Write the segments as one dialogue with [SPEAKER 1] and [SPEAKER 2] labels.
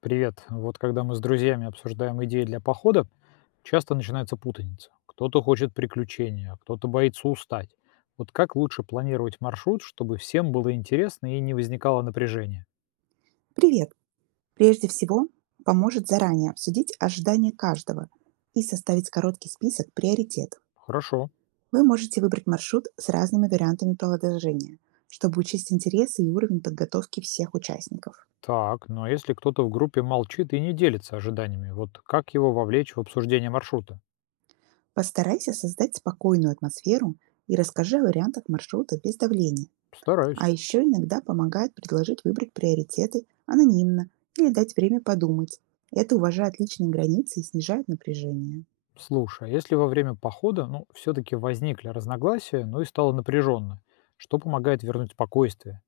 [SPEAKER 1] Привет. Вот когда мы с друзьями обсуждаем идеи для похода, часто начинается путаница. Кто-то хочет приключения, а кто-то боится устать. Вот как лучше планировать маршрут, чтобы всем было интересно и не возникало напряжения?
[SPEAKER 2] Привет! Прежде всего, поможет заранее обсудить ожидания каждого и составить короткий список приоритетов.
[SPEAKER 1] Хорошо.
[SPEAKER 2] Вы можете выбрать маршрут с разными вариантами продолжения, чтобы учесть интересы и уровень подготовки всех участников.
[SPEAKER 1] Так, но если кто-то в группе молчит и не делится ожиданиями, вот как его вовлечь в обсуждение маршрута?
[SPEAKER 2] Постарайся создать спокойную атмосферу и расскажи о вариантах маршрута без давления.
[SPEAKER 1] Стараюсь.
[SPEAKER 2] А еще иногда помогает предложить выбрать приоритеты анонимно или дать время подумать. Это уважает личные границы и снижает напряжение.
[SPEAKER 1] Слушай, а если во время похода, ну, все-таки возникли разногласия, ну и стало напряженно, что помогает вернуть спокойствие?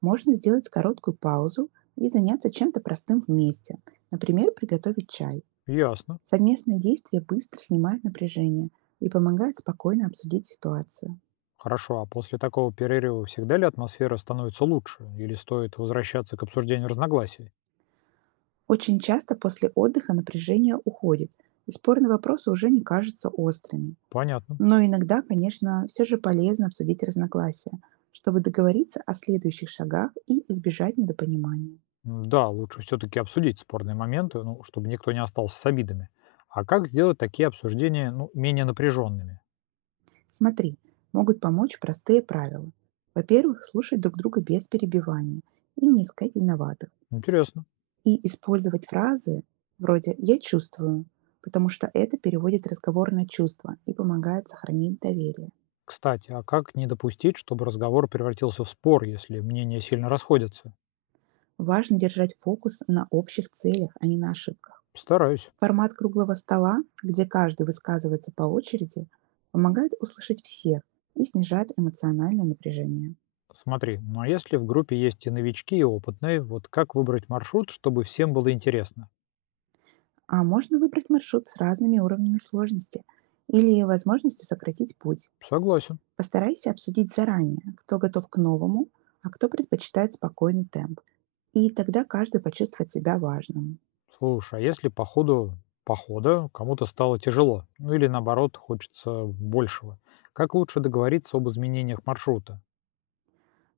[SPEAKER 2] Можно сделать короткую паузу и заняться чем-то простым вместе. Например, приготовить чай.
[SPEAKER 1] Ясно.
[SPEAKER 2] Совместное действие быстро снимает напряжение и помогает спокойно обсудить ситуацию.
[SPEAKER 1] Хорошо, а после такого перерыва всегда ли атмосфера становится лучше? Или стоит возвращаться к обсуждению разногласий?
[SPEAKER 2] Очень часто после отдыха напряжение уходит, и спорные вопросы уже не кажутся острыми.
[SPEAKER 1] Понятно.
[SPEAKER 2] Но иногда, конечно, все же полезно обсудить разногласия, чтобы договориться о следующих шагах и избежать недопонимания.
[SPEAKER 1] Да, лучше все-таки обсудить спорные моменты, ну, чтобы никто не остался с обидами. А как сделать такие обсуждения, ну, менее напряженными?
[SPEAKER 2] Смотри, могут помочь простые правила. Во-первых, слушать друг друга без перебивания и не искать виноватых.
[SPEAKER 1] Интересно.
[SPEAKER 2] И использовать фразы вроде «я чувствую», потому что это переводит разговор на чувства и помогает сохранить доверие.
[SPEAKER 1] Кстати, а как не допустить, чтобы разговор превратился в спор, если мнения сильно расходятся?
[SPEAKER 2] Важно держать фокус на общих целях, а не на ошибках.
[SPEAKER 1] Стараюсь.
[SPEAKER 2] Формат круглого стола, где каждый высказывается по очереди, помогает услышать всех и снижает эмоциональное напряжение.
[SPEAKER 1] Смотри, ну а если в группе есть и новички, и опытные, вот как выбрать маршрут, чтобы всем было интересно?
[SPEAKER 2] А можно выбрать маршрут с разными уровнями сложности или возможностью сократить путь.
[SPEAKER 1] Согласен.
[SPEAKER 2] Постарайся обсудить заранее, кто готов к новому, а кто предпочитает спокойный темп. И тогда каждый почувствует себя важным.
[SPEAKER 1] Слушай, а если по ходу похода кому-то стало тяжело, ну или наоборот, хочется большего, как лучше договориться об изменениях маршрута?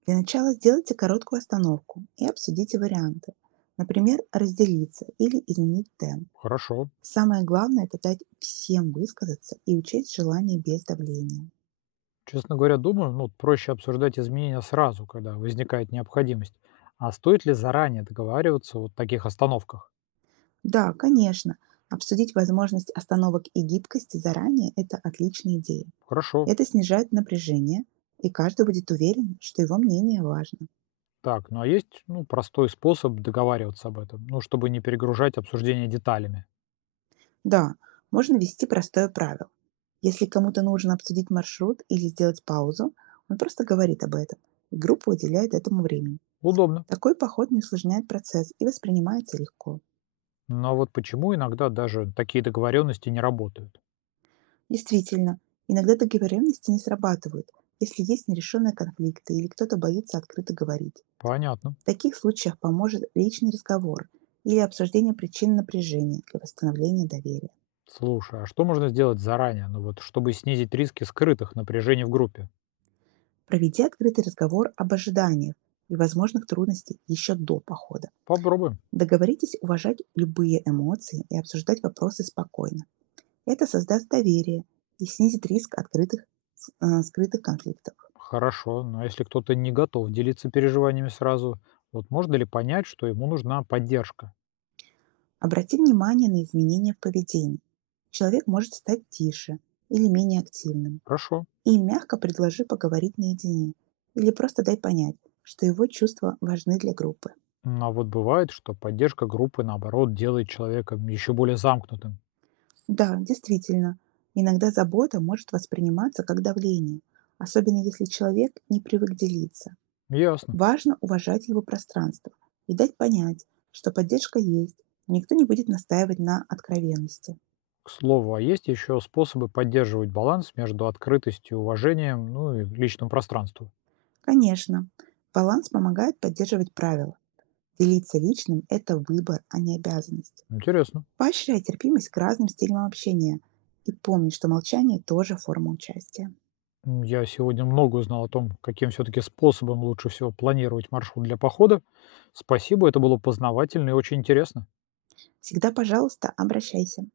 [SPEAKER 2] Для начала сделайте короткую остановку и обсудите варианты. Например, разделиться или изменить темп.
[SPEAKER 1] Хорошо.
[SPEAKER 2] Самое главное– это дать всем высказаться и учесть желание без давления.
[SPEAKER 1] Честно говоря, думаю, ну, проще обсуждать изменения сразу, когда возникает необходимость. А стоит ли заранее договариваться о таких остановках?
[SPEAKER 2] Да, конечно, обсудить возможность остановок и гибкости заранее– это отличная идея.
[SPEAKER 1] Хорошо.
[SPEAKER 2] Это снижает напряжение, и каждый будет уверен, что его мнение важно.
[SPEAKER 1] Так, ну а есть, ну, простой способ договариваться об этом, ну, чтобы не перегружать обсуждение деталями.
[SPEAKER 2] Да, можно ввести простое правило. Если кому-то нужно обсудить маршрут или сделать паузу, он просто говорит об этом, и группа уделяет этому времени.
[SPEAKER 1] Удобно.
[SPEAKER 2] Такой поход не усложняет процесс и воспринимается легко.
[SPEAKER 1] Но вот почему иногда даже такие договоренности не работают?
[SPEAKER 2] Действительно, иногда договоренности не срабатывают, если есть нерешенные конфликты или кто-то боится открыто говорить.
[SPEAKER 1] Понятно.
[SPEAKER 2] В таких случаях поможет личный разговор или обсуждение причин напряжения для восстановления доверия.
[SPEAKER 1] Слушай, а что можно сделать заранее, ну вот, чтобы снизить риски скрытых напряжений в группе?
[SPEAKER 2] Проведите открытый разговор об ожиданиях и возможных трудностях еще до похода.
[SPEAKER 1] Попробуем.
[SPEAKER 2] Договоритесь уважать любые эмоции и обсуждать вопросы спокойно. Это создаст доверие и снизит риск открытых, скрытых конфликтов.
[SPEAKER 1] Хорошо, но если кто-то не готов делиться переживаниями сразу, вот можно ли понять, что ему нужна поддержка?
[SPEAKER 2] Обрати внимание на изменения в поведении. Человек может стать тише или менее активным.
[SPEAKER 1] Хорошо.
[SPEAKER 2] И мягко предложи поговорить наедине или просто дай понять, что его чувства важны для группы.
[SPEAKER 1] Ну, а вот бывает, что поддержка группы, наоборот, делает человека еще более замкнутым.
[SPEAKER 2] Да, действительно, иногда забота может восприниматься как давление, особенно если человек не привык делиться.
[SPEAKER 1] Ясно.
[SPEAKER 2] Важно уважать его пространство и дать понять, что поддержка есть, и никто не будет настаивать на откровенности.
[SPEAKER 1] К слову, а есть еще способы поддерживать баланс между открытостью и уважением, ну и личным пространством?
[SPEAKER 2] Конечно, баланс помогает поддерживать правила. Делиться личным– это выбор, а не обязанность.
[SPEAKER 1] Интересно.
[SPEAKER 2] Поощряй терпимость к разным стилям общения и помни, что молчание тоже форма участия.
[SPEAKER 1] Я сегодня много узнал о том, каким все-таки способом лучше всего планировать маршрут для похода. Спасибо, это было познавательно и очень интересно.
[SPEAKER 2] Всегда, пожалуйста, обращайся.